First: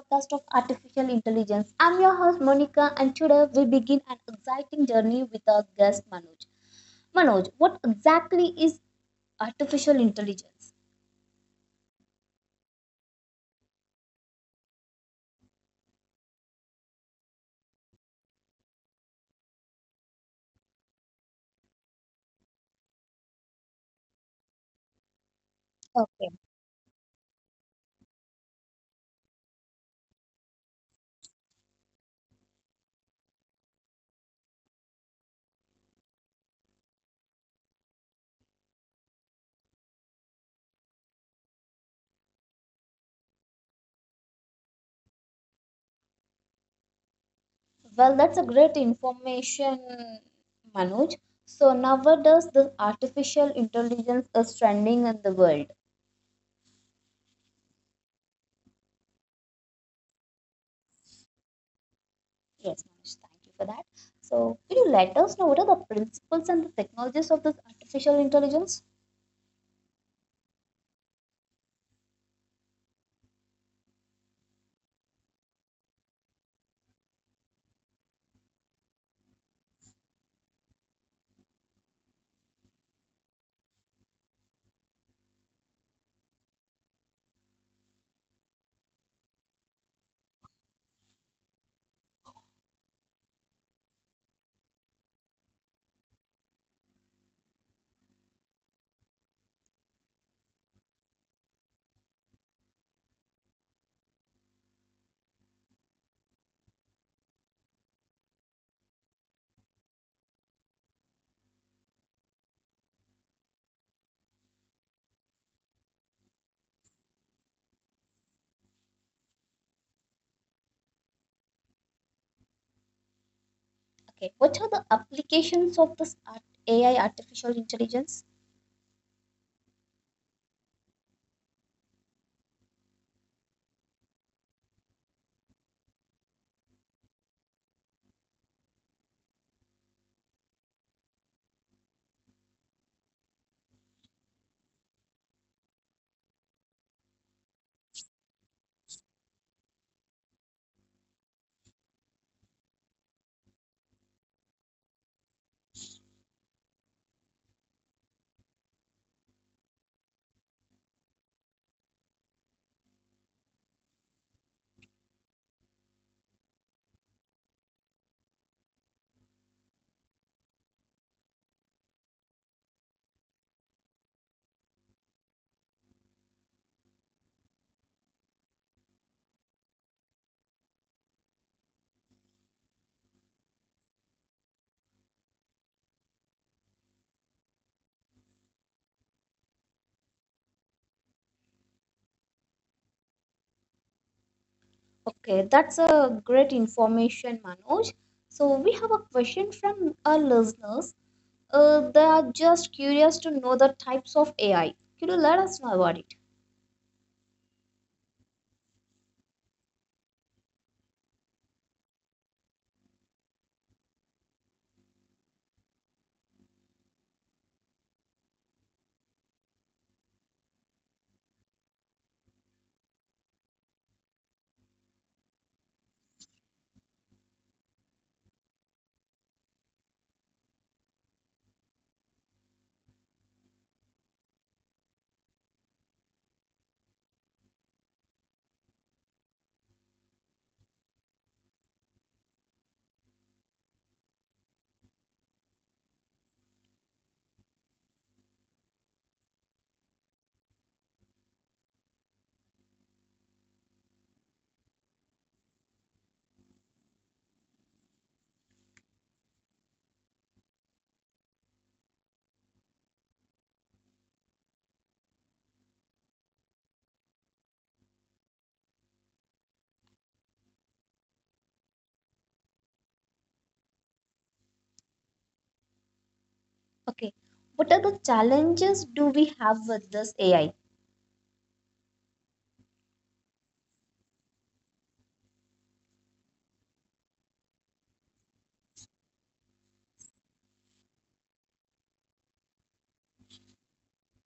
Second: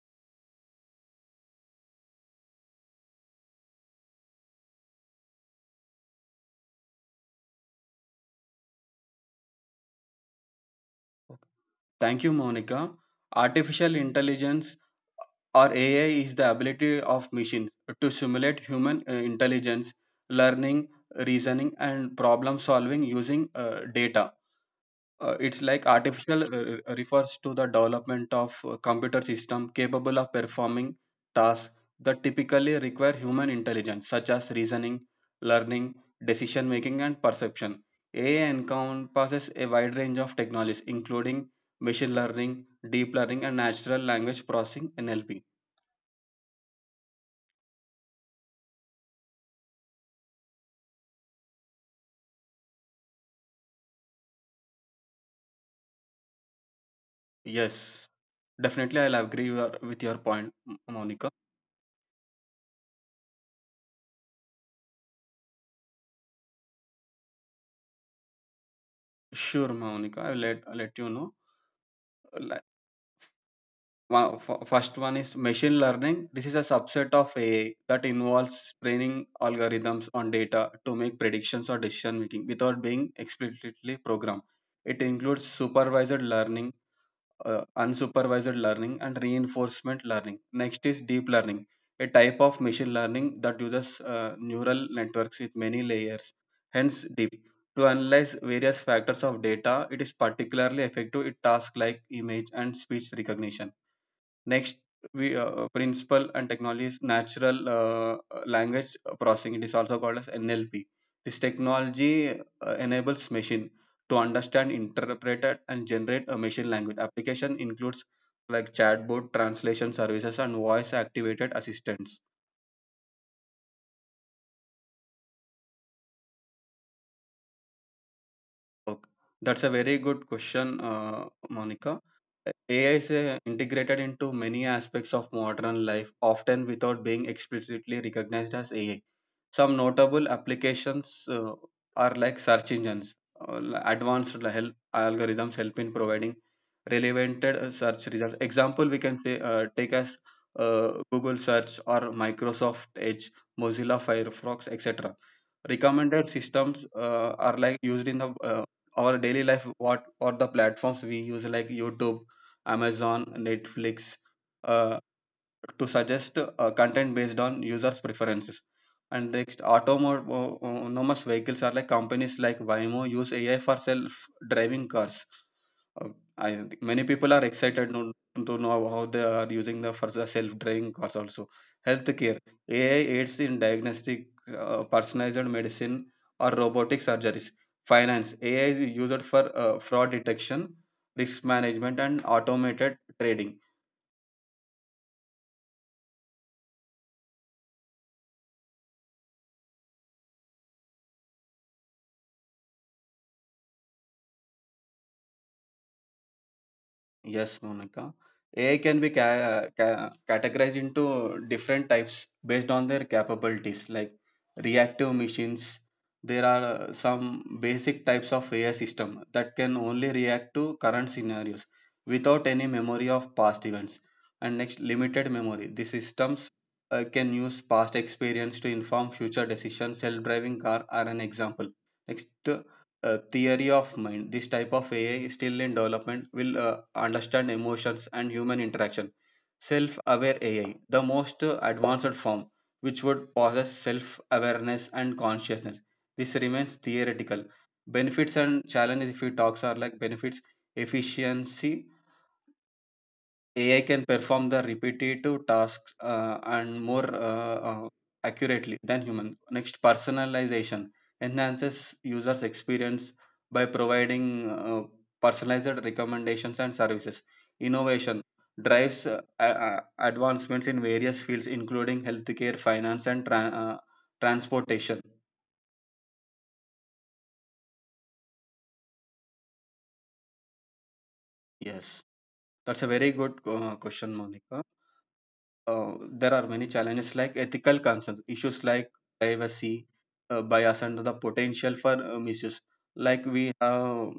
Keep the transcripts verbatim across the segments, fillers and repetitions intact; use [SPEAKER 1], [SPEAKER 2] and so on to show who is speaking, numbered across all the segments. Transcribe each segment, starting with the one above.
[SPEAKER 1] podcast of Artificial Intelligence. I'm your host Monica and today we begin an exciting journey with our guest Manoj. Manoj, what exactly is artificial intelligence?
[SPEAKER 2] Thank you, Monica. Artificial intelligence or A I is the ability of machines to simulate human uh, intelligence, learning, reasoning, and problem solving using uh, data. Uh, it's like
[SPEAKER 1] Okay.
[SPEAKER 2] artificial uh, uh, refers to the development of a computer system capable of performing tasks that typically require human intelligence, such as reasoning, learning, decision making, and perception. A I encompasses a wide range of technologies, including machine learning, deep learning, and natural language processing (N L P).
[SPEAKER 1] Well, that's a great information, Manoj. So nowadays the artificial intelligence is trending in the world.
[SPEAKER 2] Yes, definitely, I'll agree your- with your point, M- Monica.
[SPEAKER 1] Yes, Manoj, thank you for that. So can you let us know what are the principles and the technologies of this artificial intelligence?
[SPEAKER 2] Sure, Monica, I'll let let you know. One, f- first one is machine learning. This is a subset of A I that involves training algorithms on data to make predictions or decision making without being explicitly programmed. It includes supervised learning, uh, unsupervised learning, and reinforcement learning. Next is deep learning, a type of machine learning that uses uh, neural networks with many layers, hence deep. To analyze various factors of data, it is particularly effective in tasks like image and speech recognition. Next, we uh, principle and technology is natural uh, uh, language processing. It is also called as N L P. This technology uh, enables machine to understand, interpret, and generate a machine language. Application includes like chatbot, translation services, and voice-activated assistants.
[SPEAKER 1] Okay, what are the applications of this art, A I, artificial intelligence?
[SPEAKER 2] Okay. That's a very good question, uh, Monica. A I is uh, integrated into many aspects of modern life, often without being explicitly recognized as A I. Some notable applications uh, are like search engines. Uh, advanced help algorithms help in providing relevant uh, search results. Example we can say, uh, take as uh, Google search or Microsoft Edge, Mozilla Firefox, et cetera. Recommended systems uh, are like used in the uh, our daily life. What or the platforms we use like YouTube, Amazon, Netflix, uh, to suggest uh, content based on users' preferences. And next, autonomous vehicles are like companies like Waymo use A I for self-driving cars. Uh, I think many people are excited to, to know how they are using the for the self-driving cars also. Healthcare A I aids in diagnostic, uh, personalized medicine, or robotic surgeries. Finance A I is used for uh, fraud detection, risk management, and automated trading.
[SPEAKER 1] Okay, that's a great information, Manoj. So we have a question from our listeners. Uh, they are just curious to know the types of A I. Could you let us know about it?
[SPEAKER 2] Yes, Monica. A I can be ca- ca- categorized into different types based on their capabilities, like reactive machines. There are uh, some basic types of A I system that can only react to current scenarios without any memory of past events. And next, limited memory. These systems uh, can use past experience to inform future decisions. Self-driving car are an example. Next, uh, theory of mind, this type of AI still in development will uh, understand emotions and human interaction. Self aware AI, the most uh, advanced form, which would possess self awareness and consciousness. This remains theoretical. Benefits and challenges, if we talks, are like benefits, efficiency. A I can perform the repetitive tasks uh, and more uh, uh, accurately than human. Next, personalization enhances users' experience by providing uh, personalized recommendations and services. Innovation drives uh, a- a- advancements in various fields, including healthcare, finance, and tran uh, transportation.
[SPEAKER 1] Okay, what are the challenges do we have with this A I?
[SPEAKER 2] Yes, that's a very good uh, question, Monica. Uh, there are many challenges like ethical concerns, issues like privacy, uh, bias, and the potential for uh, misuse. Like we have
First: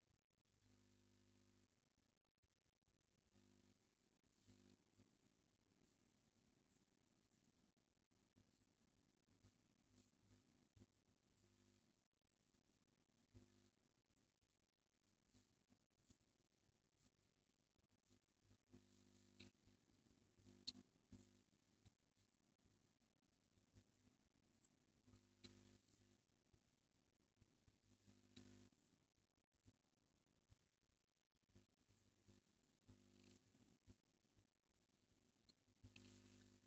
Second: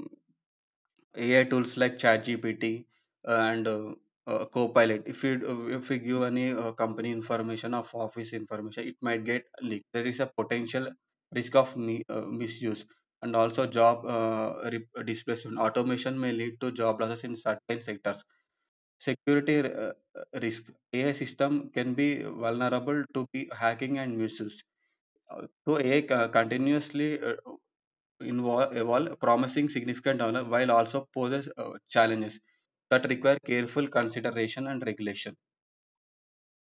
[SPEAKER 2] A I tools like ChatGPT and uh, uh, Copilot. If you uh, if we give any uh, company information or office information, it might get leaked. There is a potential risk of mi- uh, misuse. And also job uh, re- displacement. Automation may lead to job losses in certain sectors. Security uh, uh, risk. A I system can be vulnerable to be hacking and misuse. Uh, So A I co- continuously uh, invo- evolve, promising significant development while also poses uh, challenges that require careful consideration and regulation.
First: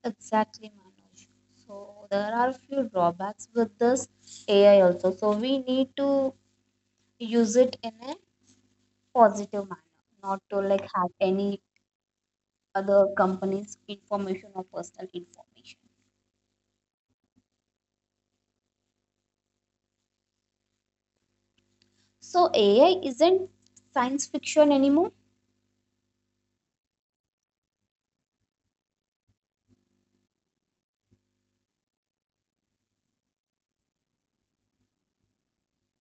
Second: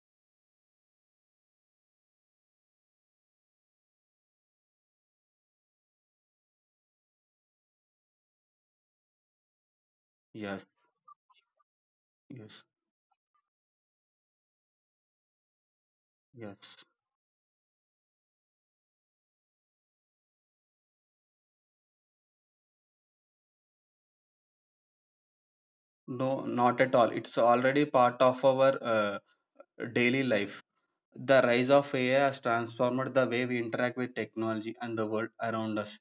[SPEAKER 1] Exactly, Manoj. So there are a few drawbacks with this A I also. So we need to use it in a positive manner, not to
[SPEAKER 2] Yes,
[SPEAKER 1] like have any
[SPEAKER 2] yes,
[SPEAKER 1] other company's information or personal information.
[SPEAKER 2] yes.
[SPEAKER 1] So A I isn't science fiction anymore.
[SPEAKER 2] No, not at all. It's already part of our uh, daily life. The rise of A I has transformed the way we interact with technology and the world around us.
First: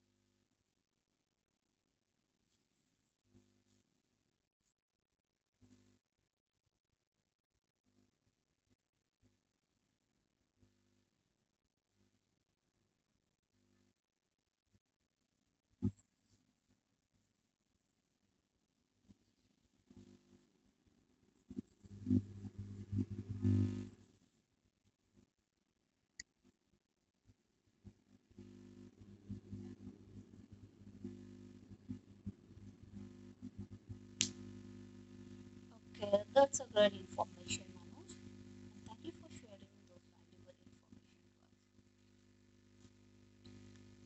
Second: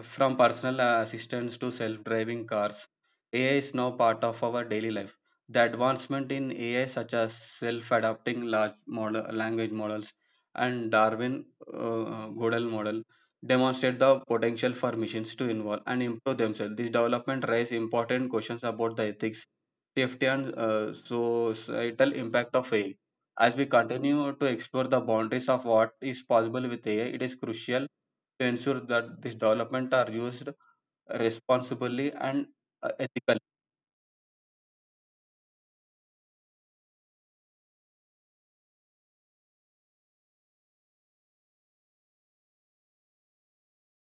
[SPEAKER 2] From personal assistants to self driving cars, A I is now part of our daily life. The advancement in A I, such as self adapting large model, language models and Darwin uh, Godel model, demonstrate the potential for machines to evolve and improve themselves. This development raises important questions about the ethics, safety and uh, societal impact of A I. As we continue to explore the boundaries of what is possible with A I, it is crucial to ensure that these developments are used responsibly and uh, ethically.
[SPEAKER 1] Okay, that's a great information, Manoj. And thank you for sharing those valuable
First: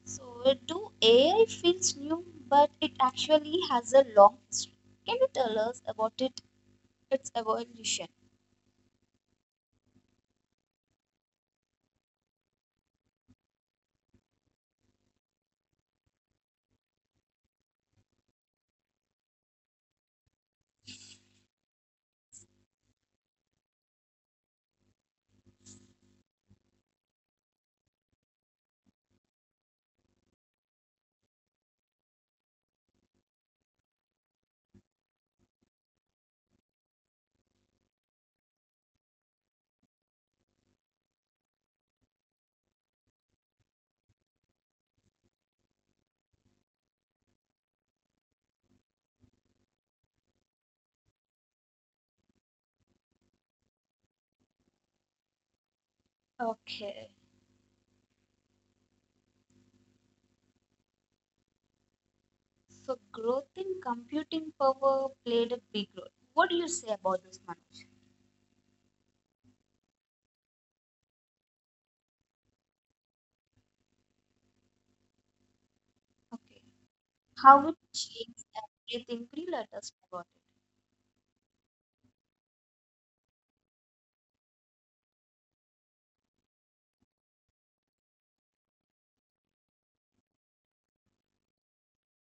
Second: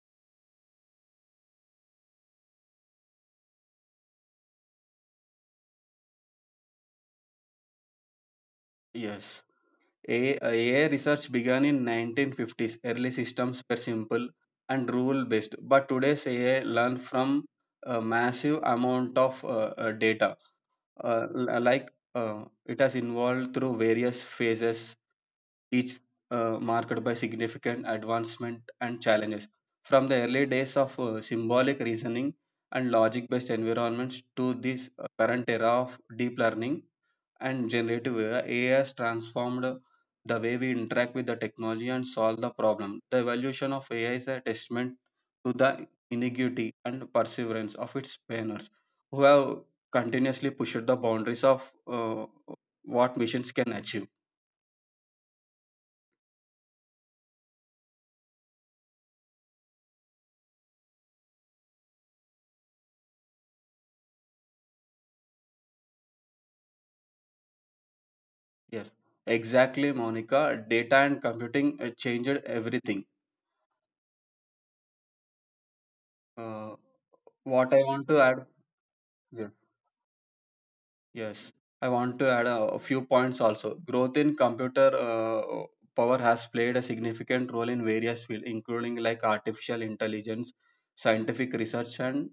[SPEAKER 1] information. So, do A I feels new, but it actually has a long history? Can you tell us about it, its evolution?
[SPEAKER 2] Yes. A I, uh, A I research began in the nineteen fifties. Early systems were simple and rule-based, but today's A I learn from a massive amount of uh, uh, data. Uh, l- like uh, it has evolved through various phases, each uh, marked by significant advancement and challenges. From the early days of uh, symbolic reasoning and logic based environments to this uh, current era of deep learning and generative A I, has transformed the way we interact with the technology and solve the problem. The evolution of A I is a testament to the ingenuity and perseverance of its pioneers who have continuously pushed the boundaries of uh, what machines can achieve.
[SPEAKER 1] Okay, so growth in computing power played a big role. What do you say about this, Manoj?
[SPEAKER 2] Yes, exactly, Monica. Data and computing uh, changed everything.
[SPEAKER 1] Okay,
[SPEAKER 2] Uh,
[SPEAKER 1] how
[SPEAKER 2] what
[SPEAKER 1] it
[SPEAKER 2] I want to
[SPEAKER 1] shapes
[SPEAKER 2] add,
[SPEAKER 1] everything.
[SPEAKER 2] yeah.
[SPEAKER 1] Please let us know about it.
[SPEAKER 2] Yes, I want to add a, a few points also. Growth in computer uh, power has played a significant role in various fields, including like artificial intelligence, scientific research, and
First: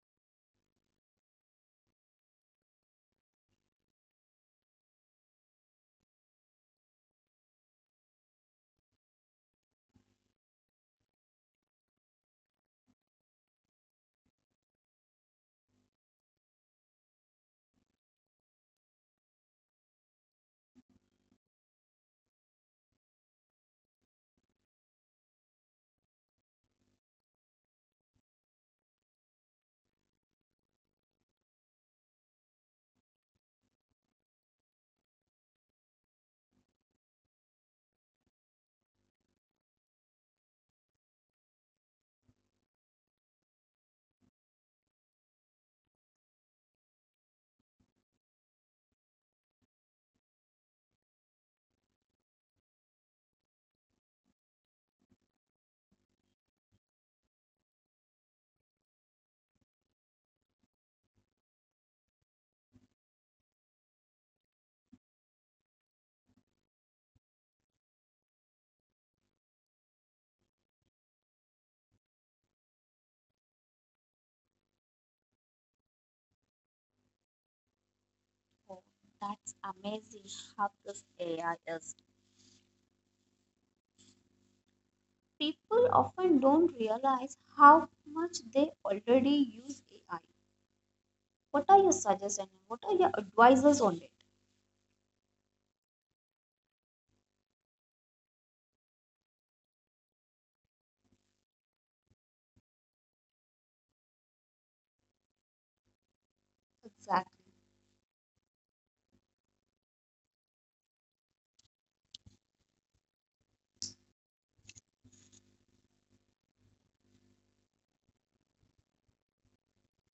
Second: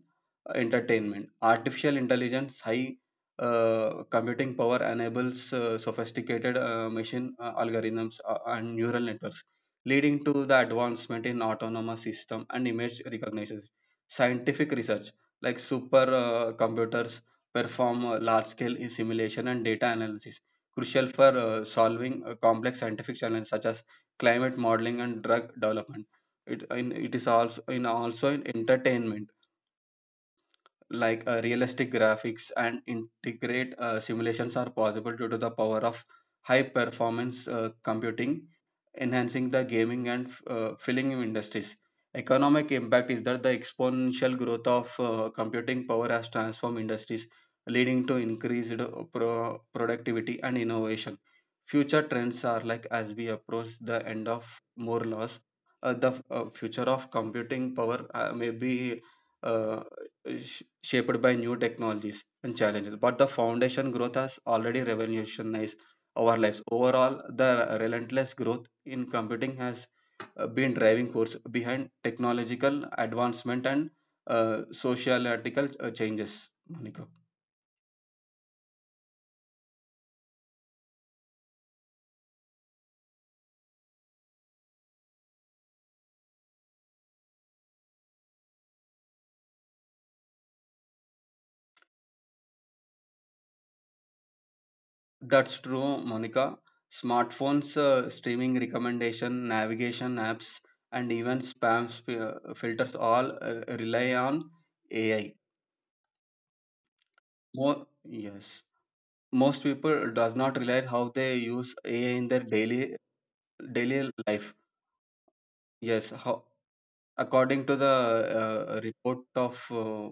[SPEAKER 2] uh, entertainment. Artificial intelligence, high uh, computing power enables uh, sophisticated uh, machine uh, algorithms uh, and neural networks, leading to the advancement in autonomous system and image recognition. Scientific research, like super uh, computers perform uh, large-scale simulation and data analysis, crucial for uh, solving uh, complex scientific challenges such as climate modeling and drug development. It, in, it is also in also in entertainment, like uh, realistic graphics and integrate uh, simulations are possible due to the power of high-performance uh, computing, enhancing the gaming and f- uh, filling industries. Economic impact is that the exponential growth of uh, computing power has transformed industries, leading to increased uh, pro- productivity and innovation. Future trends are like as we approach the end of Moore laws, uh, the uh, future of computing power uh, may be uh, sh- shaped by new technologies and challenges, but the foundation growth has already revolutionized our lives. Overall, the relentless growth in computing has uh, been driving force behind technological advancement and uh, sociological uh, changes. Monica,
[SPEAKER 1] Oh, that's amazing how this A I is. People often don't realize how much they already use A I. What are your suggestions? What are your advices on it?
[SPEAKER 2] that's true, Monica. Smartphones, uh, streaming recommendation, navigation apps, and even spam sp- uh, filters all uh, rely on A I.
[SPEAKER 1] Exactly.
[SPEAKER 2] More, yes, most people does not realize how they use A I in their daily daily life. Yes, how according to the uh, report of uh,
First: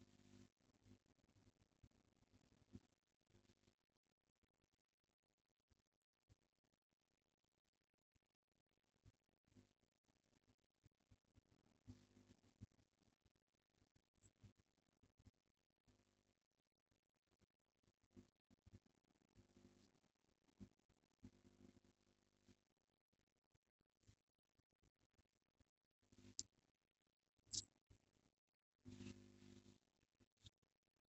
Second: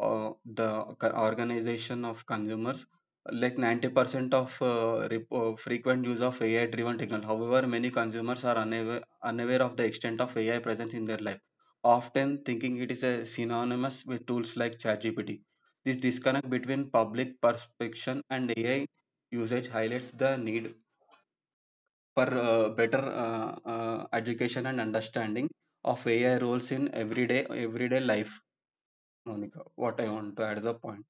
[SPEAKER 2] uh, the co- organization of consumers, like ninety percent of uh, rep- uh, frequent use of AI driven technology. However, many consumers are unaware, unaware of the extent of AI presence in their life, often thinking it is a synonymous with tools like ChatGPT. This disconnect between public perception and AI usage highlights the need for uh, better uh, uh, education and understanding of A I roles in everyday everyday life. Monica, what I want to add is a point.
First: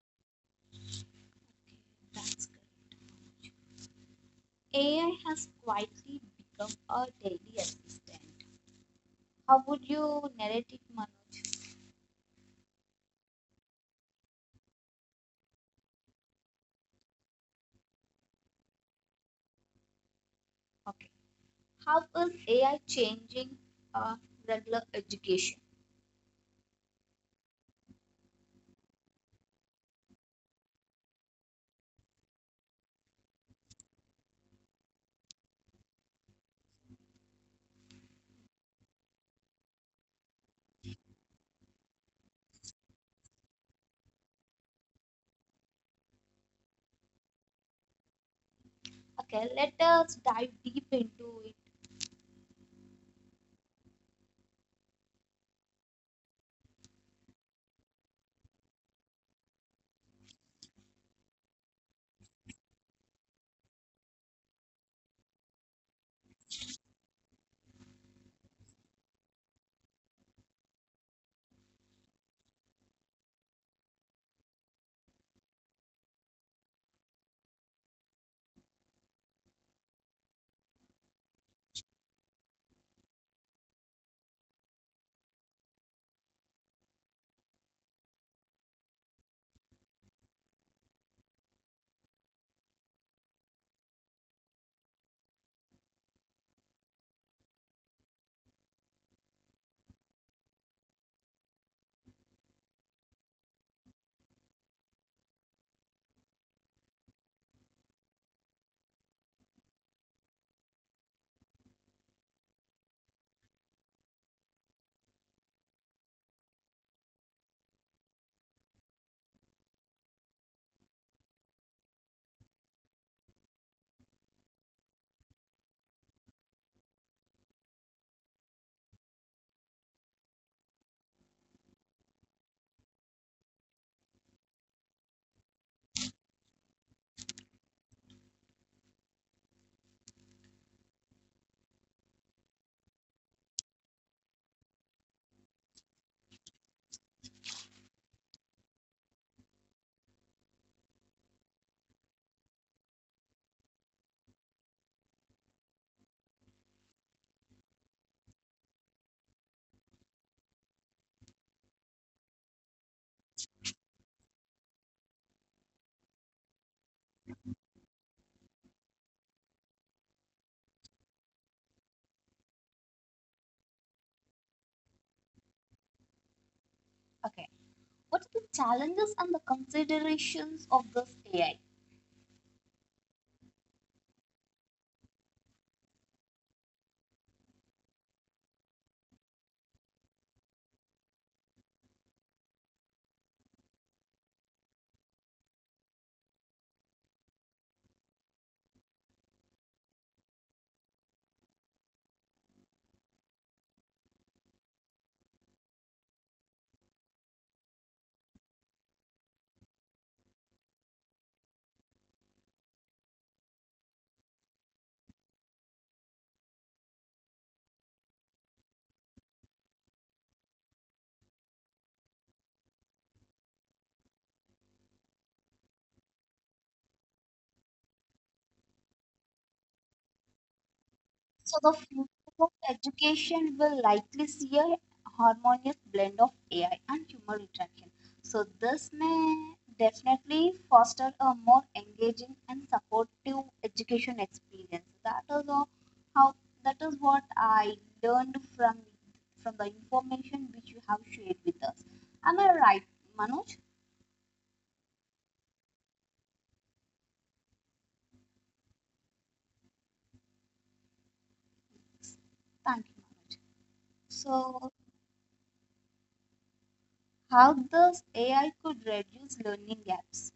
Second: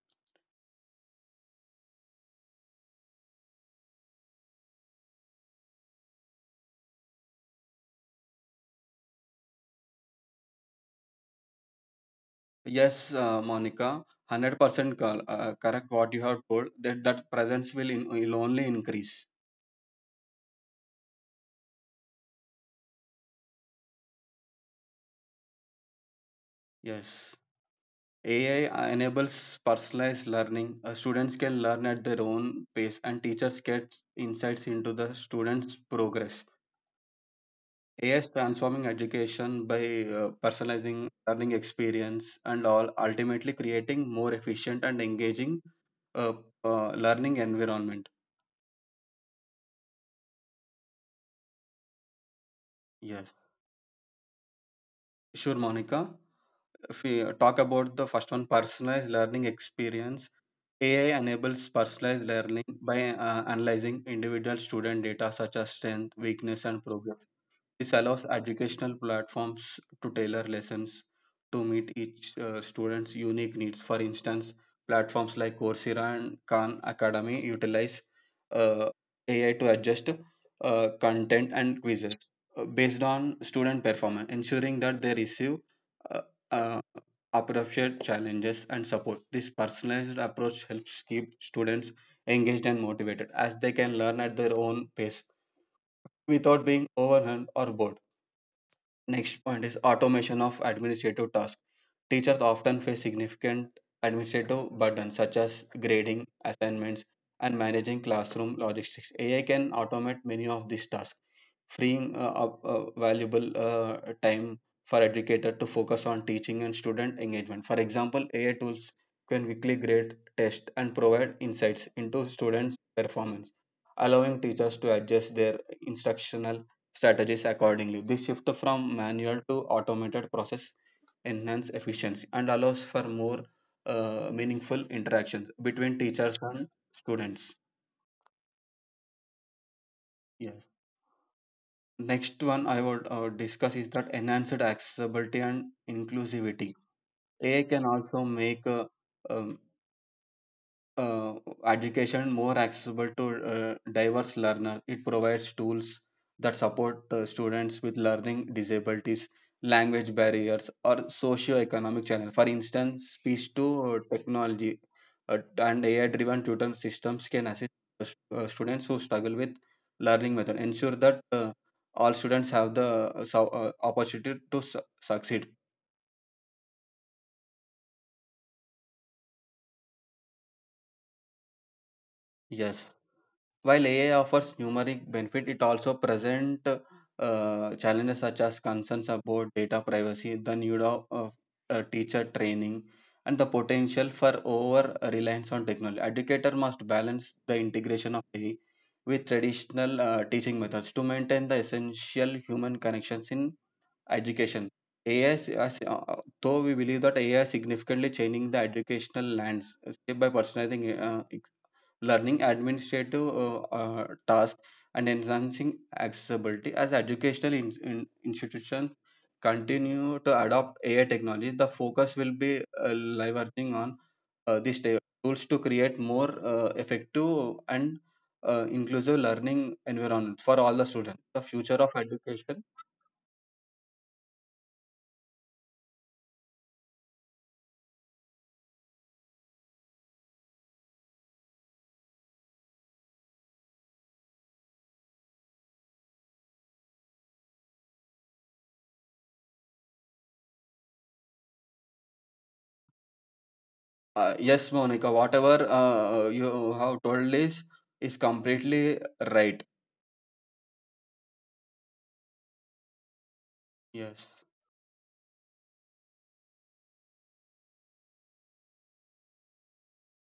[SPEAKER 1] That's correct. A I has quietly become a daily assistant. How would you narrate it, Manoj?
[SPEAKER 2] Yes, uh, Monica, hundred percent correct. What you have told, that that presence will in, will only increase.
[SPEAKER 1] Okay. How is A I changing uh, regular education?
[SPEAKER 2] Yes, A I enables personalized learning. Uh, students can learn at their own pace, and teachers get insights into the students' progress. A I is transforming education by uh, personalizing learning experience and all, ultimately creating more efficient and engaging uh, uh, learning environment.
[SPEAKER 1] Okay, let us dive deep into it.
[SPEAKER 2] Yes, sure, Monica. If we uh, talk about the first one, personalized learning experience, A I enables personalized learning by uh, analyzing individual student data such as strength, weakness, and progress. This allows educational platforms to tailor lessons to meet each uh, student's unique needs. For instance, platforms like Coursera and Khan Academy utilize uh, A I to adjust uh, content and quizzes uh, based on student performance, ensuring that they receive uh, uh, appropriate challenges and support. This personalized approach helps keep students engaged and motivated as they can learn at their own pace without being overwhelmed or bored. Next point is automation of administrative tasks. Teachers often face significant administrative burdens such as grading, assignments, and managing classroom logistics. A I can automate many of these tasks, freeing uh, up uh, valuable uh, time for educator to focus on teaching and student engagement. For example, A I tools can quickly grade, test, and provide insights into students' performance, allowing teachers to adjust their instructional strategies accordingly. This shift from manual to automated process enhance efficiency and allows for more uh, meaningful interactions between teachers and students. Yes. Next one I would uh, discuss is that enhanced accessibility and inclusivity. A I can also make uh, um, uh, education more accessible to uh, diverse learners. It provides tools that support uh, students with learning disabilities, language barriers, or socio-economic challenges. For instance, speech to uh, technology uh, and A I-driven tutoring systems can assist the stu- uh, students who struggle with learning method, ensure that uh, all students have the uh, so- uh, opportunity to su- succeed.
[SPEAKER 1] Okay, what are the challenges and the considerations of this A I?
[SPEAKER 2] Yes. While A I offers numeric benefit, it also present uh, challenges such as concerns about data privacy, the need of uh, teacher training, and the potential for over reliance on technology. Educator must balance the integration of A I with traditional uh, teaching methods to maintain the essential human connections in education. A I, is- as, uh, though we believe that A I is significantly changing the educational lands, step by personalizing uh, learning administrative uh, uh, tasks and enhancing accessibility as educational in, in institutions continue to adopt A I technology. The focus will be uh, leveraging on uh, these ta- tools to create more uh, effective and uh, inclusive learning environment for all the students. The
[SPEAKER 1] So the
[SPEAKER 2] future of
[SPEAKER 1] future of
[SPEAKER 2] education.
[SPEAKER 1] education will likely see a harmonious blend of A I and human interaction. So this may definitely foster a more engaging and supportive education experience. That is all, how that is what I learned from from the information which you have shared with us. Am I right, Manoj?
[SPEAKER 2] Uh, yes, Monica, whatever uh, you have told is is completely right.
[SPEAKER 1] Thank you, Manoj.
[SPEAKER 2] Yes.
[SPEAKER 1] So how this A I could reduce learning gaps.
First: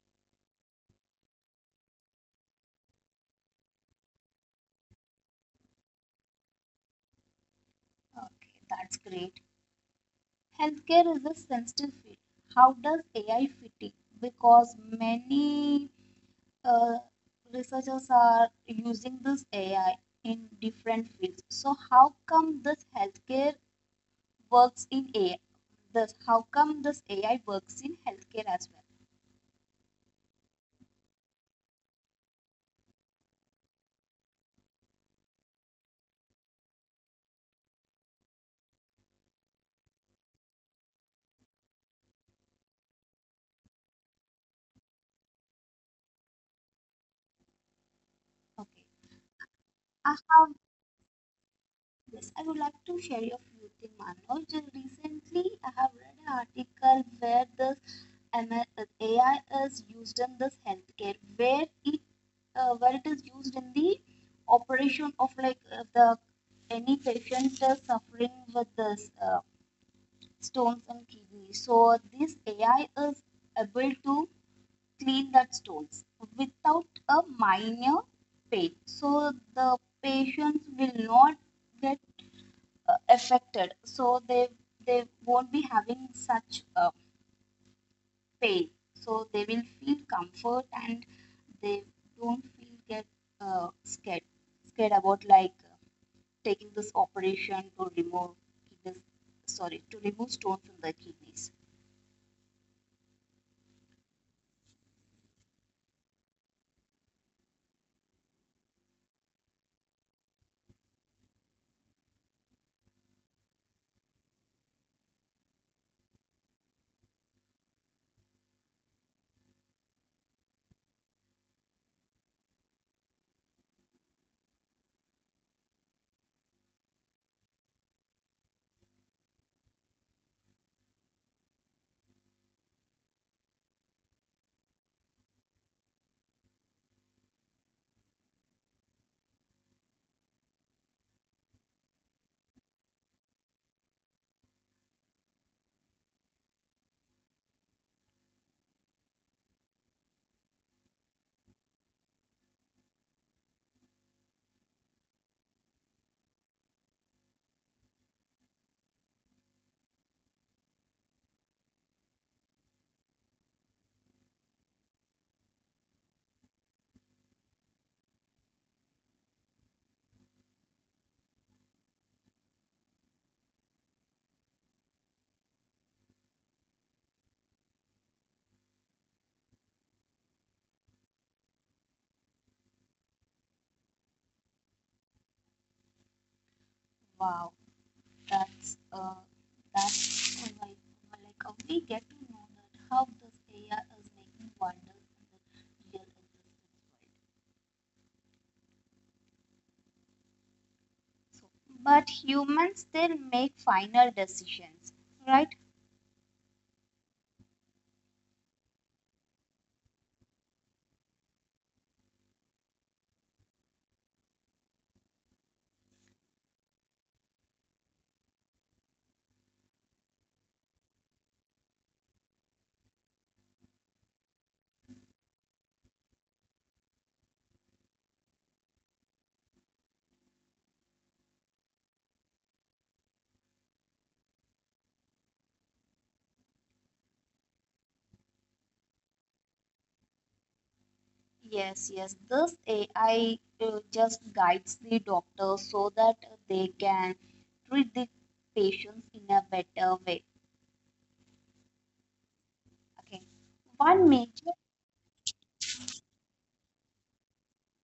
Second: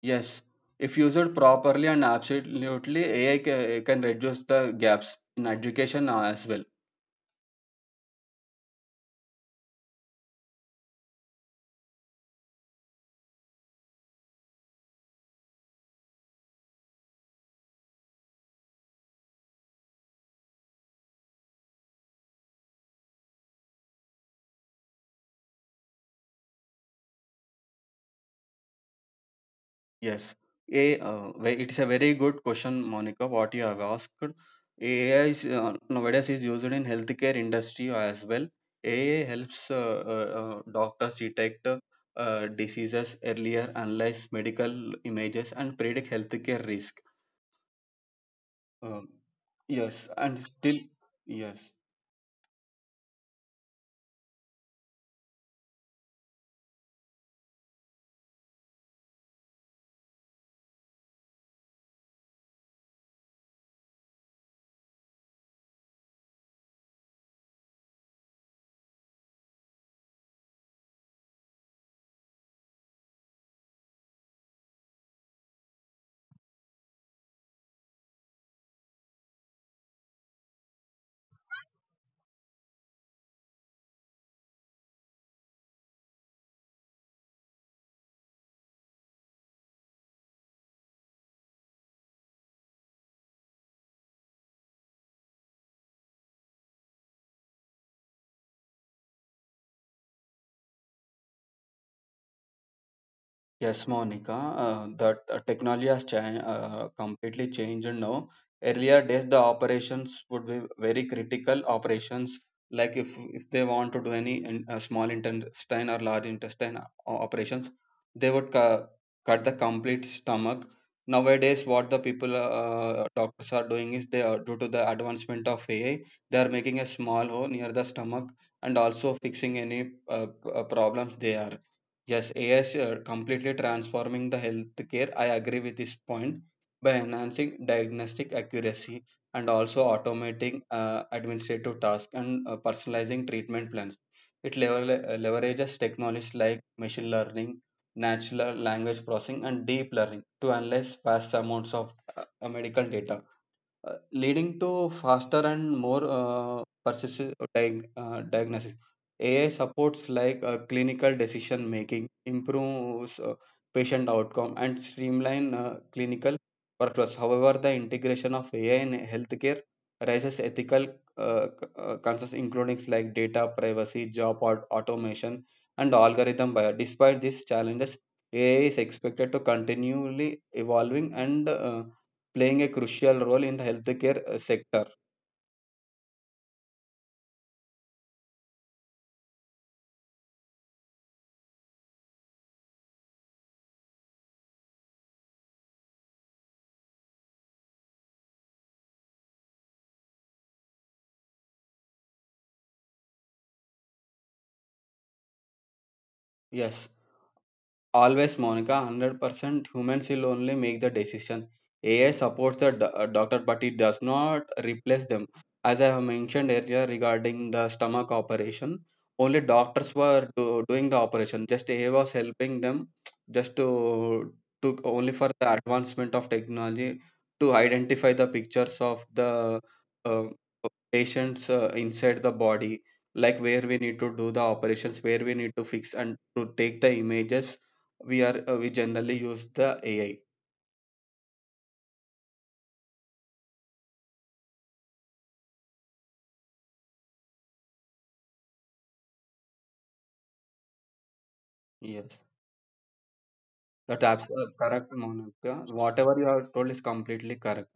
[SPEAKER 2] Yes, if used properly and absolutely, A I ca- can reduce the gaps in education uh, as well.
[SPEAKER 1] Okay, that's great. Healthcare is a sensitive field. How does A I fit in? Because many uh, researchers are using this A I in different fields. So how come this healthcare works in A I? This how come this A I works in healthcare as well?
[SPEAKER 2] Yes, a uh, ve- it is a very good question, Monica. What you have asked, A I is, uh, nowadays is used in healthcare industry as well. A I helps uh, uh, uh, doctors detect uh, diseases earlier, analyze medical images, and predict healthcare risk.
[SPEAKER 1] Okay,
[SPEAKER 2] Um, yes,
[SPEAKER 1] I
[SPEAKER 2] and
[SPEAKER 1] have
[SPEAKER 2] still, yes.
[SPEAKER 1] yes. I would like to share a few things, Manoj. Recently, I have read an article where the uh, A I is used in this healthcare where it uh, where it is used in the operation of like uh, the any patient is suffering with this uh, stones in kidney. So this A I is able to clean that stones without a minor pain. So the patients will not get uh, affected. So they they won't be having such uh, pain, so they will feel comfort and they don't feel get uh, scared scared about like uh, taking this operation to remove kidneys, sorry, to remove stone from the kidneys.
[SPEAKER 2] Yes, Monica, uh, that uh, technology has changed, uh, completely changed now. Earlier days, the operations would be very critical operations, like if if they want to do any in, uh, small intestine or large intestine o- operations, they would cu- cut the complete stomach. Nowadays, what the people, uh, uh, doctors are doing is they are due to the advancement of A I, they are making a small hole near the stomach and also fixing any uh, p- uh, problems there. Yes, A Is are completely transforming the healthcare. I agree with this point by enhancing diagnostic accuracy and also automating uh, administrative tasks and uh, personalizing treatment plans. It level, uh, leverages technologies like machine learning, natural language processing, and deep learning to analyze vast amounts of uh, medical data uh, leading to faster and more uh, precise diag- uh, diagnosis. A I supports like uh, clinical decision making, improves uh, patient outcome, and streamline uh, clinical workflows. However, the integration of A I in healthcare raises ethical uh, c- uh, concerns, including like data privacy, job aut- automation, and algorithm bias. Despite these challenges, A I is expected to continually evolving and uh, playing a crucial role in the healthcare uh, sector.
[SPEAKER 1] Wow, that's uh, that's all, like like uh, we get to know that how this A I is making wonders in the real existence world. So but humans still make final decisions, right?
[SPEAKER 2] Yes, always, Monica, one hundred percent humans will only make the decision. A I supports the do- uh, doctor, but it does not replace them. As I have mentioned earlier regarding the stomach operation, only doctors were do, doing the operation. Just A I was helping them, just to to only for the advancement of technology to identify the pictures of the uh, patients uh, inside the body, like where we need to do the operations, where we need to fix and to take the images we are uh, we generally use the A I.
[SPEAKER 1] Yes, yes. This A I uh, just guides the doctor so that they can treat the patients in a better way.
[SPEAKER 2] Yes,
[SPEAKER 1] Okay. One
[SPEAKER 2] that apps
[SPEAKER 1] major,
[SPEAKER 2] are correct, Monica. Whatever you are told is completely correct.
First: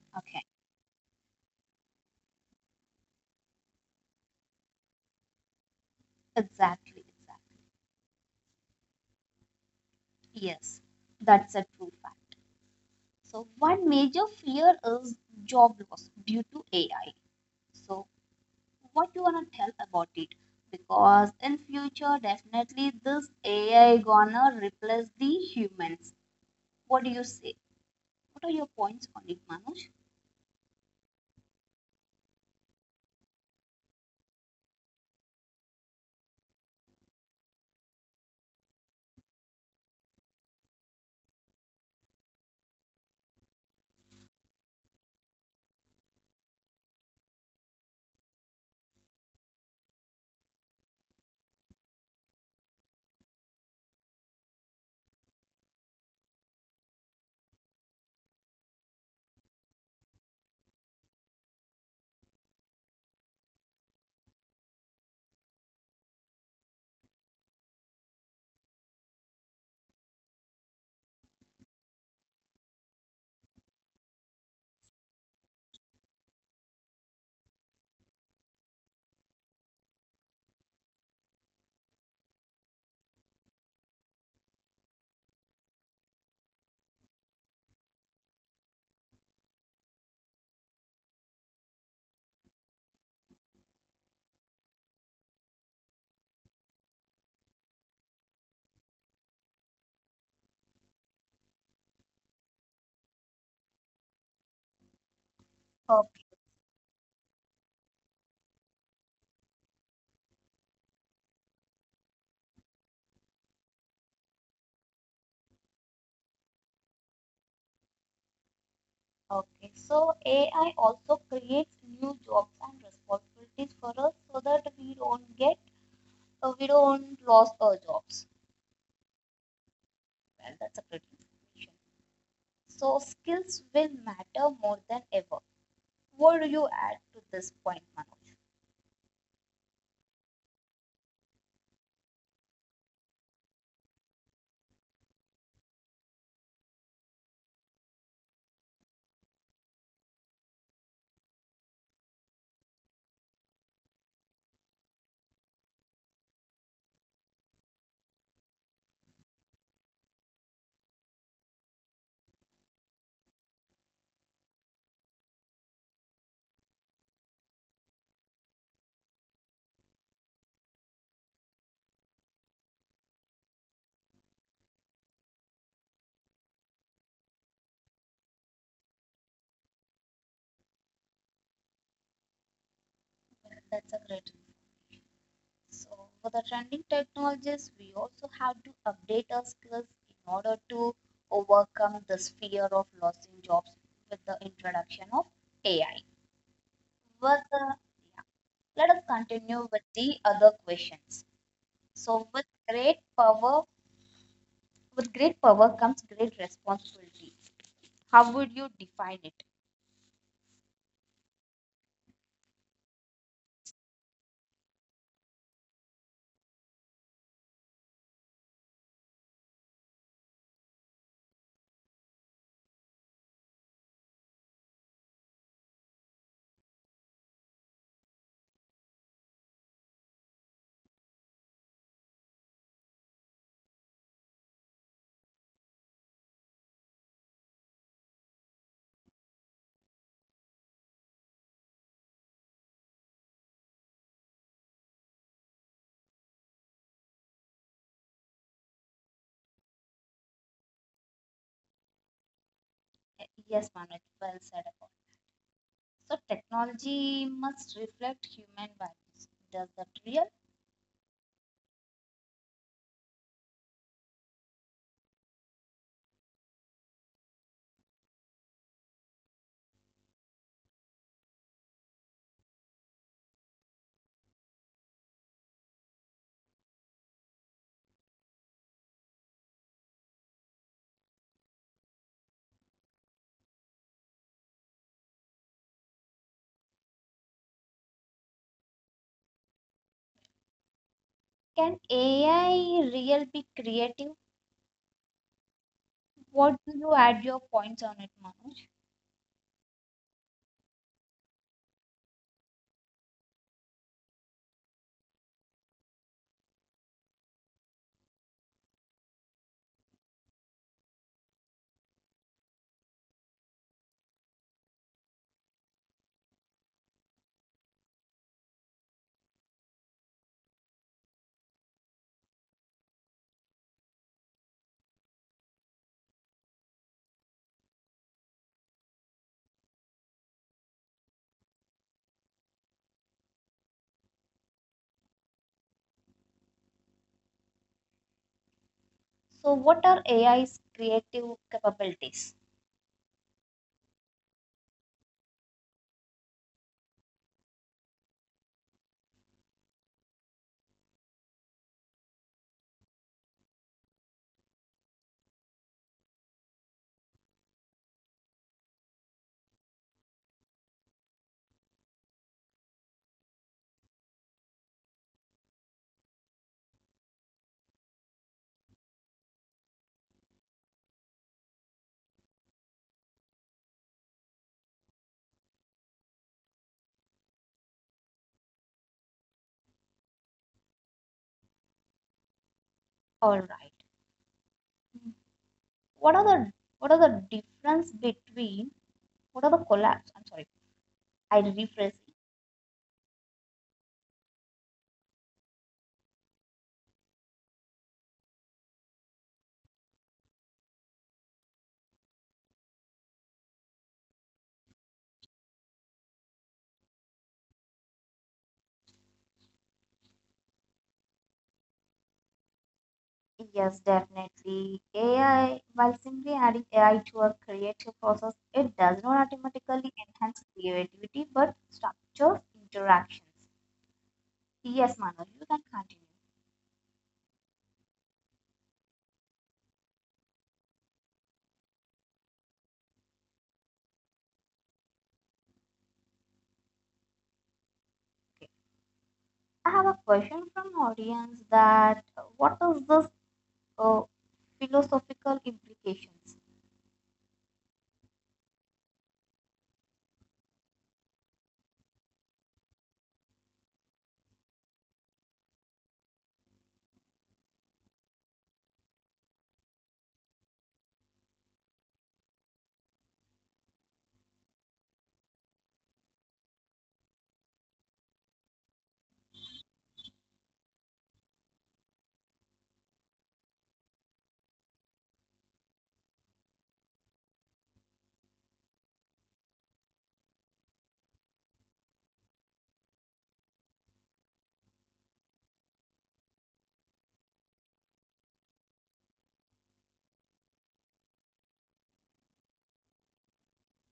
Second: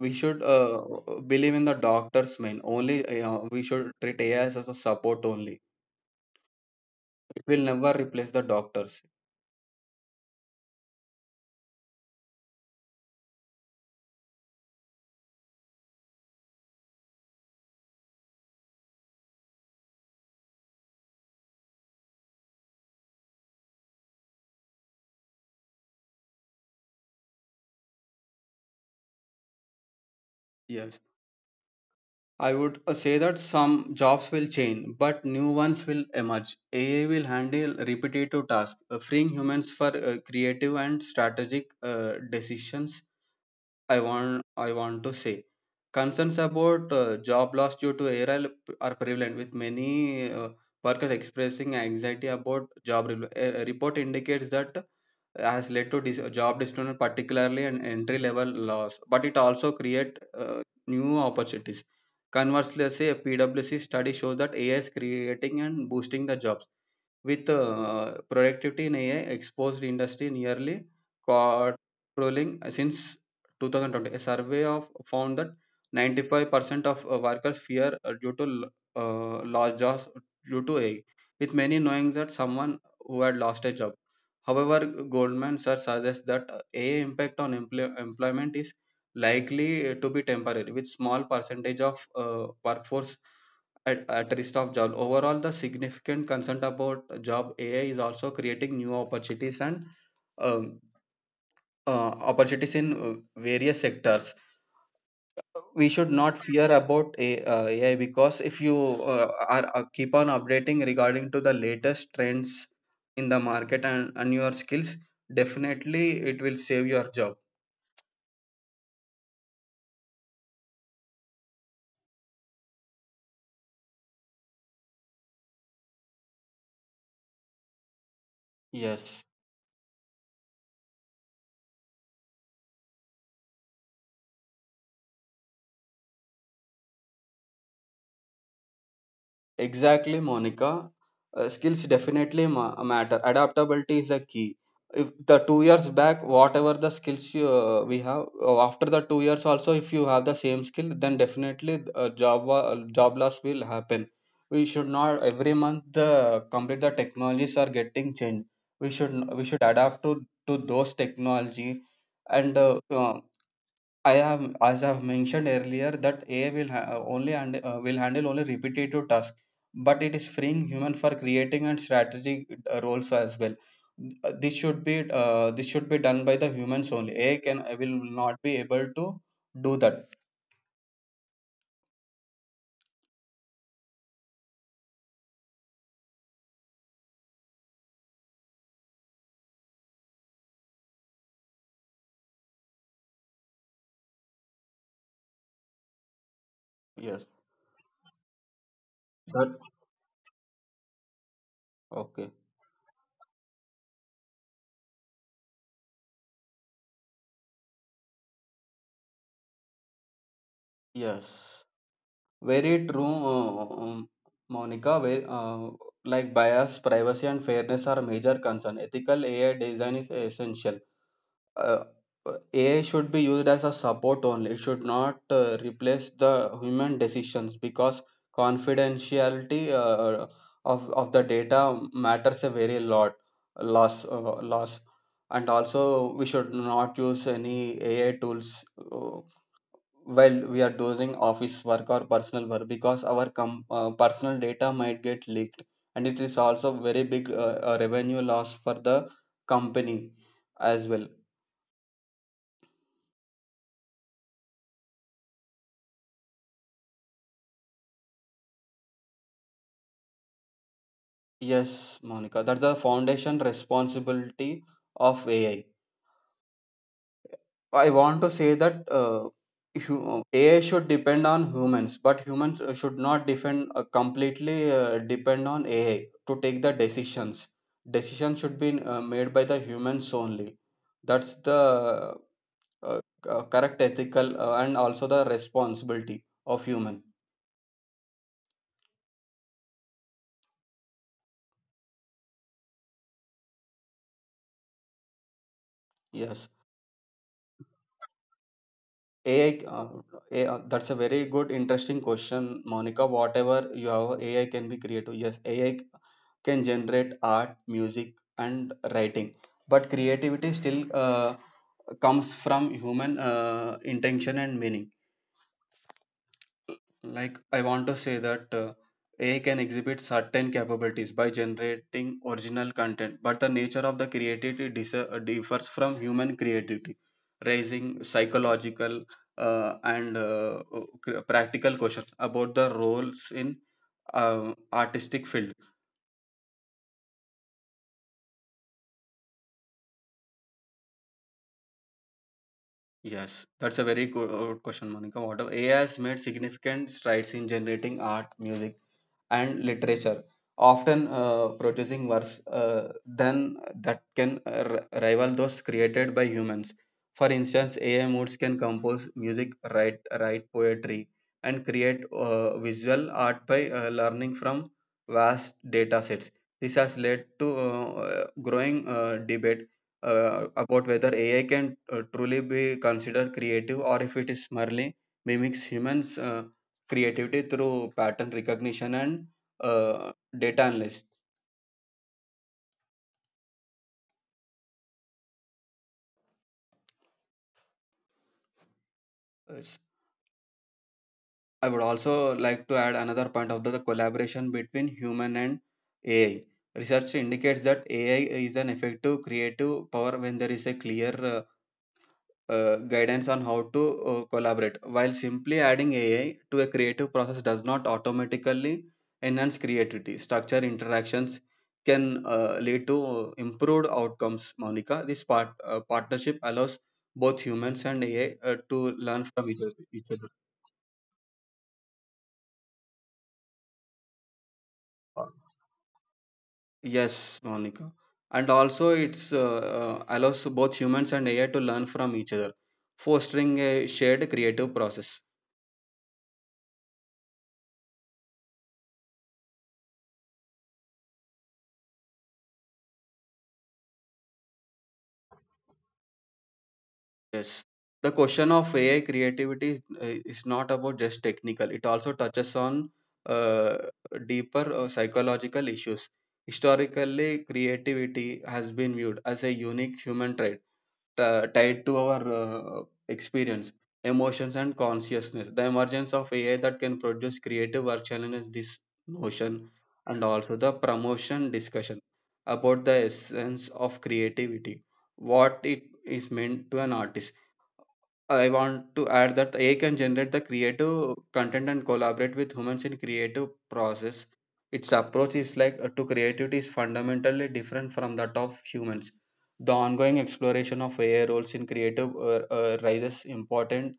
[SPEAKER 2] We should
[SPEAKER 1] okay,
[SPEAKER 2] uh, believe in the doctor's main. Only uh, we should treat A I as a support only.
[SPEAKER 1] exactly,
[SPEAKER 2] It will
[SPEAKER 1] exactly.
[SPEAKER 2] never replace the doctors.
[SPEAKER 1] Yes, that's a true fact. So, one major fear is job loss due to A I. So, what you wanna tell about it? Because in future, definitely this A I gonna replace the humans. What do you say? What are your points on it, Manoj?
[SPEAKER 2] Yes, I would uh, say that some jobs will change, but new ones will emerge. A I will handle repetitive tasks, uh, freeing humans for uh, creative and strategic uh, decisions I want I want to say. Concerns about uh, job loss due to A I are prevalent, with many uh, workers expressing anxiety about job. rel- A a report indicates that has led to dis- job disruption, particularly an entry level loss, but it also create uh, new opportunities. Conversely, say a PwC study shows that A I is creating and boosting the jobs with uh, productivity in A I exposed industry nearly quadrupling since two thousand twenty. A survey of found that ninety-five percent of uh, workers fear uh, due to l- uh, lost jobs due to A I, with many knowing that someone who had lost a job. However, Goldman Sachs suggests that uh, A I impact on employ- employment is likely uh, to be temporary, with small percentage of uh, workforce at, at risk of job. Overall, the significant concern about job A I is also creating new opportunities and um, uh, opportunities in uh, various sectors. We should
[SPEAKER 1] Okay,
[SPEAKER 2] not fear about A- uh, A I because if you uh, are uh, keep on updating regarding to the latest trends in the market and, and your skills, definitely it will save your job.
[SPEAKER 1] okay. So A I also creates new jobs and responsibilities for us so that we don't get, uh, we don't lose our jobs.
[SPEAKER 2] Yes.
[SPEAKER 1] Well, that's a great information. So skills will matter more than ever. What do you add to this point, Manoj?
[SPEAKER 2] Exactly, Monica. Uh, skills definitely ma- matter. Adaptability is a key. If the two years back, whatever the skills you, uh, we have, uh, after the two years also, if you have the same skill, then definitely uh, job wa- uh, job loss will happen. We should not every month the complete the technologies are getting changed. We should we should adapt to to those technology and uh, uh, I have, as I have mentioned earlier, that A I will ha- only and uh, will handle only repetitive tasks, but it is freeing human for creating and strategic uh, roles as well. Uh, This should be uh, this should be done by the humans only. A I can will not be able to do that.
[SPEAKER 1] Well, that's a great info. So for the trending technologies, we also have to update our skills in order to overcome this fear of losing jobs with the introduction of A I.
[SPEAKER 2] Yes.
[SPEAKER 1] But the let us
[SPEAKER 2] That
[SPEAKER 1] continue with the other questions.
[SPEAKER 2] okay.
[SPEAKER 1] So with great power, with great power comes great responsibility. How would you define it?
[SPEAKER 2] Yes. Very true, uh, um, Monica. Where, uh, like bias, privacy, and fairness are major concern. Ethical A I design is essential. uh, uh, A I should be used as a support only. It should not uh, replace the human decisions because confidentiality uh, of of the data matters a very lot loss uh, loss, and also we should not use any A I tools uh, while we are doing office work or personal work because our com- uh, personal data might get leaked and it is also very big uh, uh, revenue loss for the company as well.
[SPEAKER 1] Eh, Yes, Manoj, well said about it. So technology must reflect human values. Does that real?
[SPEAKER 2] Yes, Monica, that's the foundation responsibility of A I. I I want to say that uh, hu- A I should depend on humans, but humans uh, should not depend uh, completely uh, depend on A I to take the decisions. Decisions should be uh, made by the humans only. That's the uh, uh, correct ethical uh, and also the responsibility of human.
[SPEAKER 1] Can A I real be creative?
[SPEAKER 2] Yes.
[SPEAKER 1] What do you add your points on it, Manoj?
[SPEAKER 2] A I, uh, A I, that's a very good, interesting question, Monica. Whatever you have, A I can be creative. Yes, A I can generate art, music, and writing, but creativity still uh, comes from human uh, intention and meaning. Like, I want to say that uh, A I can exhibit certain capabilities by generating original content, but the nature of the creativity dis- uh, differs from human creativity, raising psychological uh, and uh, uh, cr- practical questions about the roles in uh, artistic field.
[SPEAKER 1] So what are A I's creative capabilities?
[SPEAKER 2] Yes, that's a very good uh, question, Monica. What A I has made significant strides in generating art, music, and literature, often uh, producing works uh, than that can uh, rival those created by humans. For instance, A I moods can compose music, write write poetry, and create uh, visual art by uh, learning from vast data sets. This has led to uh, uh, growing uh, debate uh, about whether A I can uh, truly be considered creative or if it is merely mimics humans' uh, creativity through pattern recognition and uh, data analyst.
[SPEAKER 1] All right. Hmm. What are the what are the difference between what are the
[SPEAKER 2] Yes.
[SPEAKER 1] collapse? I'm sorry, I'd
[SPEAKER 2] I would
[SPEAKER 1] rephrase it.
[SPEAKER 2] also like to add another point of the, the collaboration between human and A I. Research indicates that A I is an effective creative power when there is a clear uh, uh, guidance on how to uh, collaborate, while simply adding A I to a creative process does not automatically enhance creativity. Structure interactions can uh, lead to uh,
[SPEAKER 1] Yes,
[SPEAKER 2] improved outcomes,
[SPEAKER 1] definitely.
[SPEAKER 2] Monica. This part,
[SPEAKER 1] A I,
[SPEAKER 2] uh,
[SPEAKER 1] while
[SPEAKER 2] partnership
[SPEAKER 1] simply adding
[SPEAKER 2] allows
[SPEAKER 1] A I to a
[SPEAKER 2] both humans
[SPEAKER 1] creative
[SPEAKER 2] and A I
[SPEAKER 1] process,
[SPEAKER 2] uh,
[SPEAKER 1] it
[SPEAKER 2] to
[SPEAKER 1] does not
[SPEAKER 2] learn from each other.
[SPEAKER 1] automatically
[SPEAKER 2] Each other.
[SPEAKER 1] enhance creativity but structures interactions. Yes, Manoj, you can continue.
[SPEAKER 2] Yes, Monica. And also, it's uh, uh, allows both humans and A I to learn from each other, fostering a shared creative process.
[SPEAKER 1] Okay. I have a question from audience that uh, what is this uh, philosophical implications?
[SPEAKER 2] Yes. The question of A I creativity is, uh, is not about just technical. It also touches on uh, deeper uh, psychological issues. Historically, creativity has been viewed as a unique human trait uh, tied to our uh, experience, emotions, and consciousness. The emergence of A I that can produce creative work challenges this notion and also the promotion discussion about the essence of creativity, what it is meant to an artist. I want to add that A I can generate the creative content and collaborate with humans in creative process. Its approach is like uh, to creativity is fundamentally different from that of humans. The ongoing exploration of A I roles in creative uh, uh, raises important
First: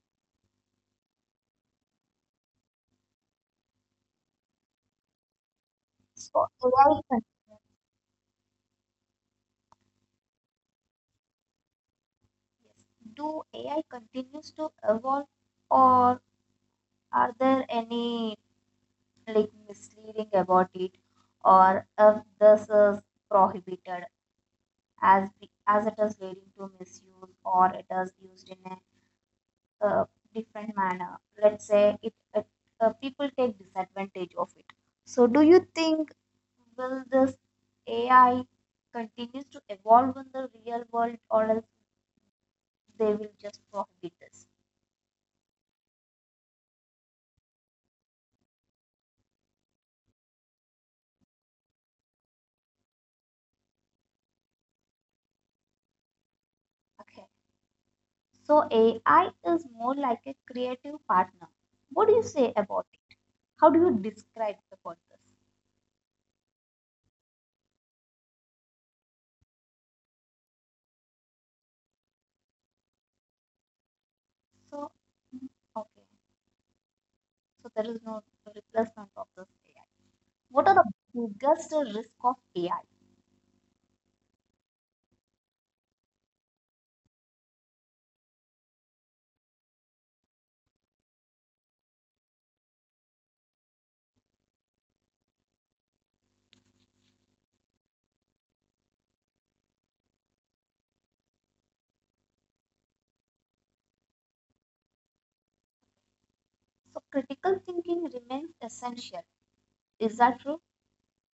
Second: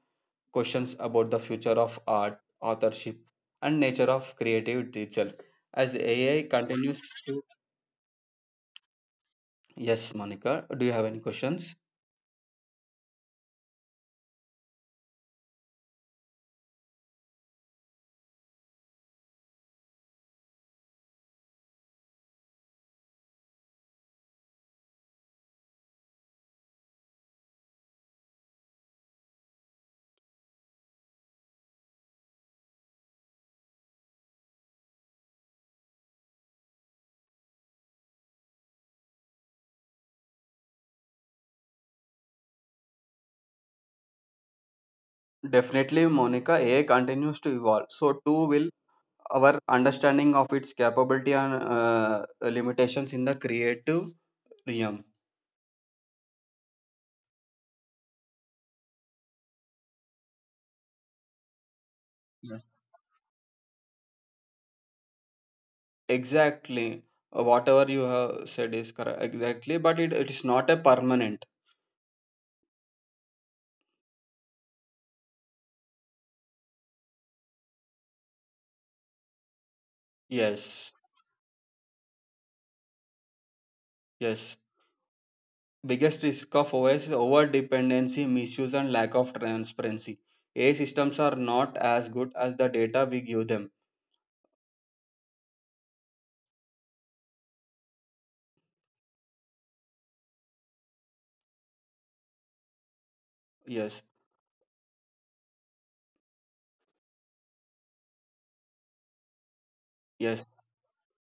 [SPEAKER 2] questions about the future of art, authorship, and nature of creativity itself. As
[SPEAKER 1] So
[SPEAKER 2] A I continues
[SPEAKER 1] A I
[SPEAKER 2] to.
[SPEAKER 1] continues,
[SPEAKER 2] Yes, Monica, do you have any questions?
[SPEAKER 1] yes. Do A I continues to evolve or are there any like misleading about it, or if this is prohibited as be- as it is leading to misuse or it is used in a uh, different manner, let's say it, it uh, people take disadvantage of it? So do you think will this AI continues to evolve in the real world, or else they will just prohibit this?
[SPEAKER 2] Definitely, Monica, A I continues to evolve. So, too will our understanding of its capability and uh, limitations in the creative realm.
[SPEAKER 1] Okay, so AI is more like a creative partner. What do you say
[SPEAKER 2] Yes.
[SPEAKER 1] about it? How do you describe the process?
[SPEAKER 2] Exactly. Uh, Whatever you have said is correct. Exactly. But it, it is not a permanent.
[SPEAKER 1] So, mm, okay, so there is no replacement of this A I. What are
[SPEAKER 2] Yes.
[SPEAKER 1] the biggest risk of A I?
[SPEAKER 2] Yes. Biggest risk of O S is over dependency, misuse, and lack of transparency. A I systems are not as good as the data we give them. Yes.
[SPEAKER 1] So, critical thinking remains essential. Is that
[SPEAKER 2] Yes.
[SPEAKER 1] true?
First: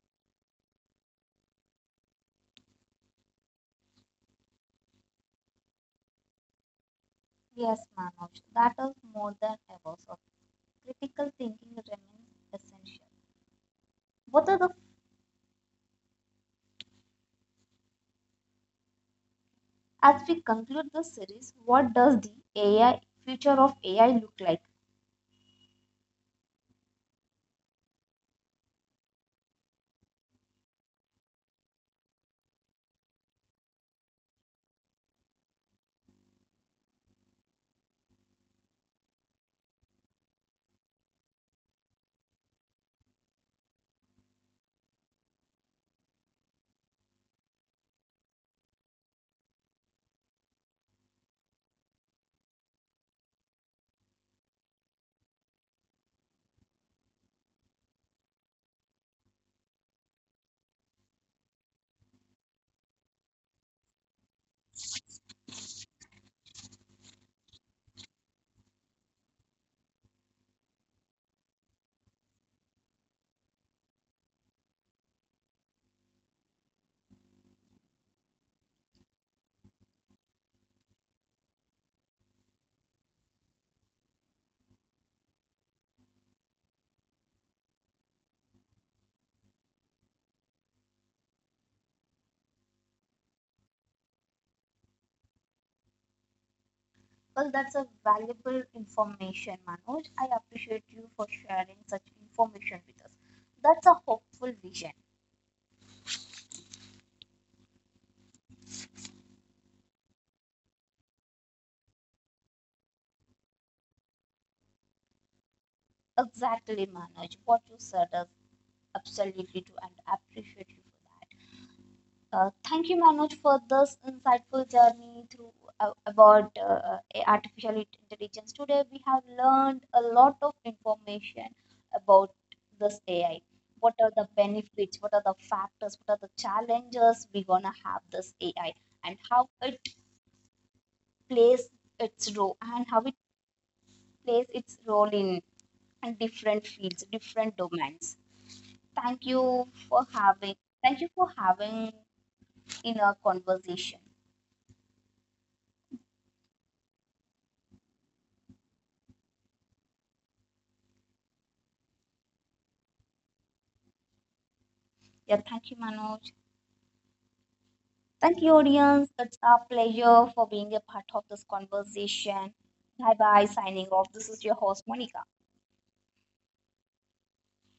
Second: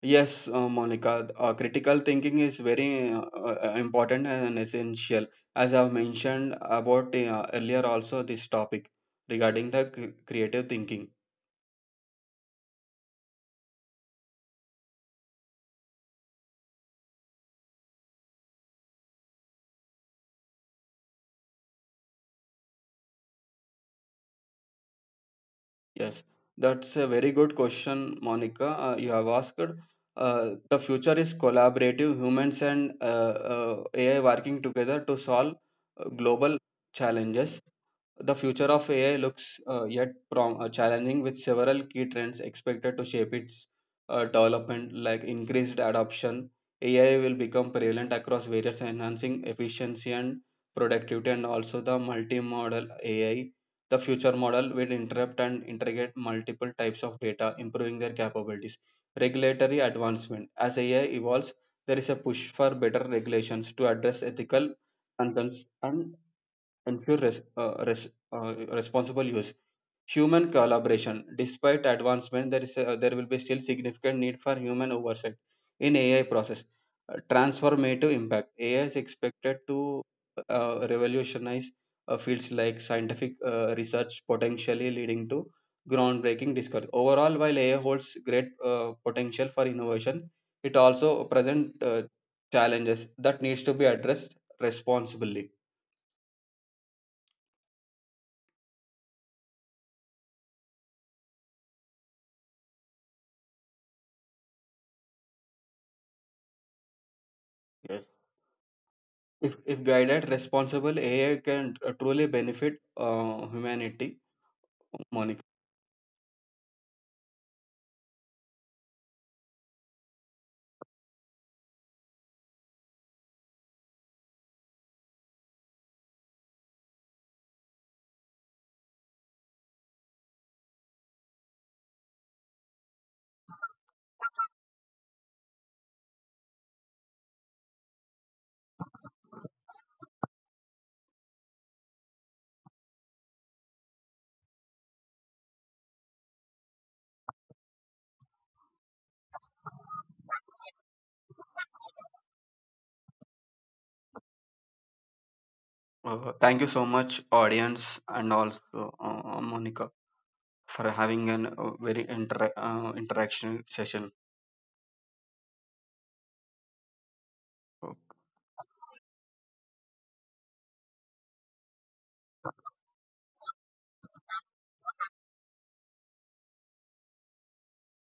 [SPEAKER 2] Yes, uh, Monica, uh, critical thinking is very uh, uh, important and essential. As I've mentioned about uh, earlier,
[SPEAKER 1] Yes,
[SPEAKER 2] also
[SPEAKER 1] Manoj.
[SPEAKER 2] this
[SPEAKER 1] That
[SPEAKER 2] topic
[SPEAKER 1] is more than
[SPEAKER 2] regarding the
[SPEAKER 1] ever.
[SPEAKER 2] cre-
[SPEAKER 1] So,
[SPEAKER 2] creative thinking.
[SPEAKER 1] critical thinking remains essential. What are the as we conclude this series? What does the A I future of A I look like?
[SPEAKER 2] Yes, that's a very good question, Monica. Uh, you have asked. Uh, the future is collaborative, humans and uh, uh, A I working together to solve uh, global challenges. The future of A I looks uh, yet prom- uh, challenging with several key trends expected to shape its uh, development, like increased adoption. A I will become prevalent across various enhancing efficiency and productivity, and also the multi-model A I. The future model will interrupt and integrate multiple types of data, improving their capabilities. Regulatory advancement. As A I evolves, there is a push for better regulations to address ethical concerns and and few res- uh, res- uh, responsible use. Human collaboration. Despite advancement, there is a, there will be still significant need for human oversight in A I process. Uh, transformative impact. A I is expected to uh, revolutionize uh, fields like scientific uh, research, potentially leading to groundbreaking discovery. Overall, while A I holds great uh, potential for innovation, it also presents uh, challenges that needs to be addressed responsibly.
[SPEAKER 1] Well, that's a valuable information, Manoj. I appreciate you for sharing such information with us. That's a hopeful vision.
[SPEAKER 2] Yes. If, if guided, responsible A I can uh, truly benefit uh, humanity, Monica.
[SPEAKER 1] Exactly, Manoj. What you said is absolutely true, and I appreciate you for that. Uh, thank you, Manoj, for this insightful journey through uh, about uh, uh, artificial intelligence. Today, we have learned a lot of information about this A I. What are the benefits? What are the factors? What are the challenges we gonna have this A I, and how it plays its role, and how it plays its role in different fields, different domains. Thank you for having. Thank you for having in our conversation.
[SPEAKER 2] Uh, thank you so much, audience, and also uh, Monica, for having an uh, very inter- uh, interaction session.
[SPEAKER 1] Yeah, thank you, Manoj. Thank you, audience. It's our pleasure for being a part of this conversation. Bye bye, signing off. This is your host, Monica.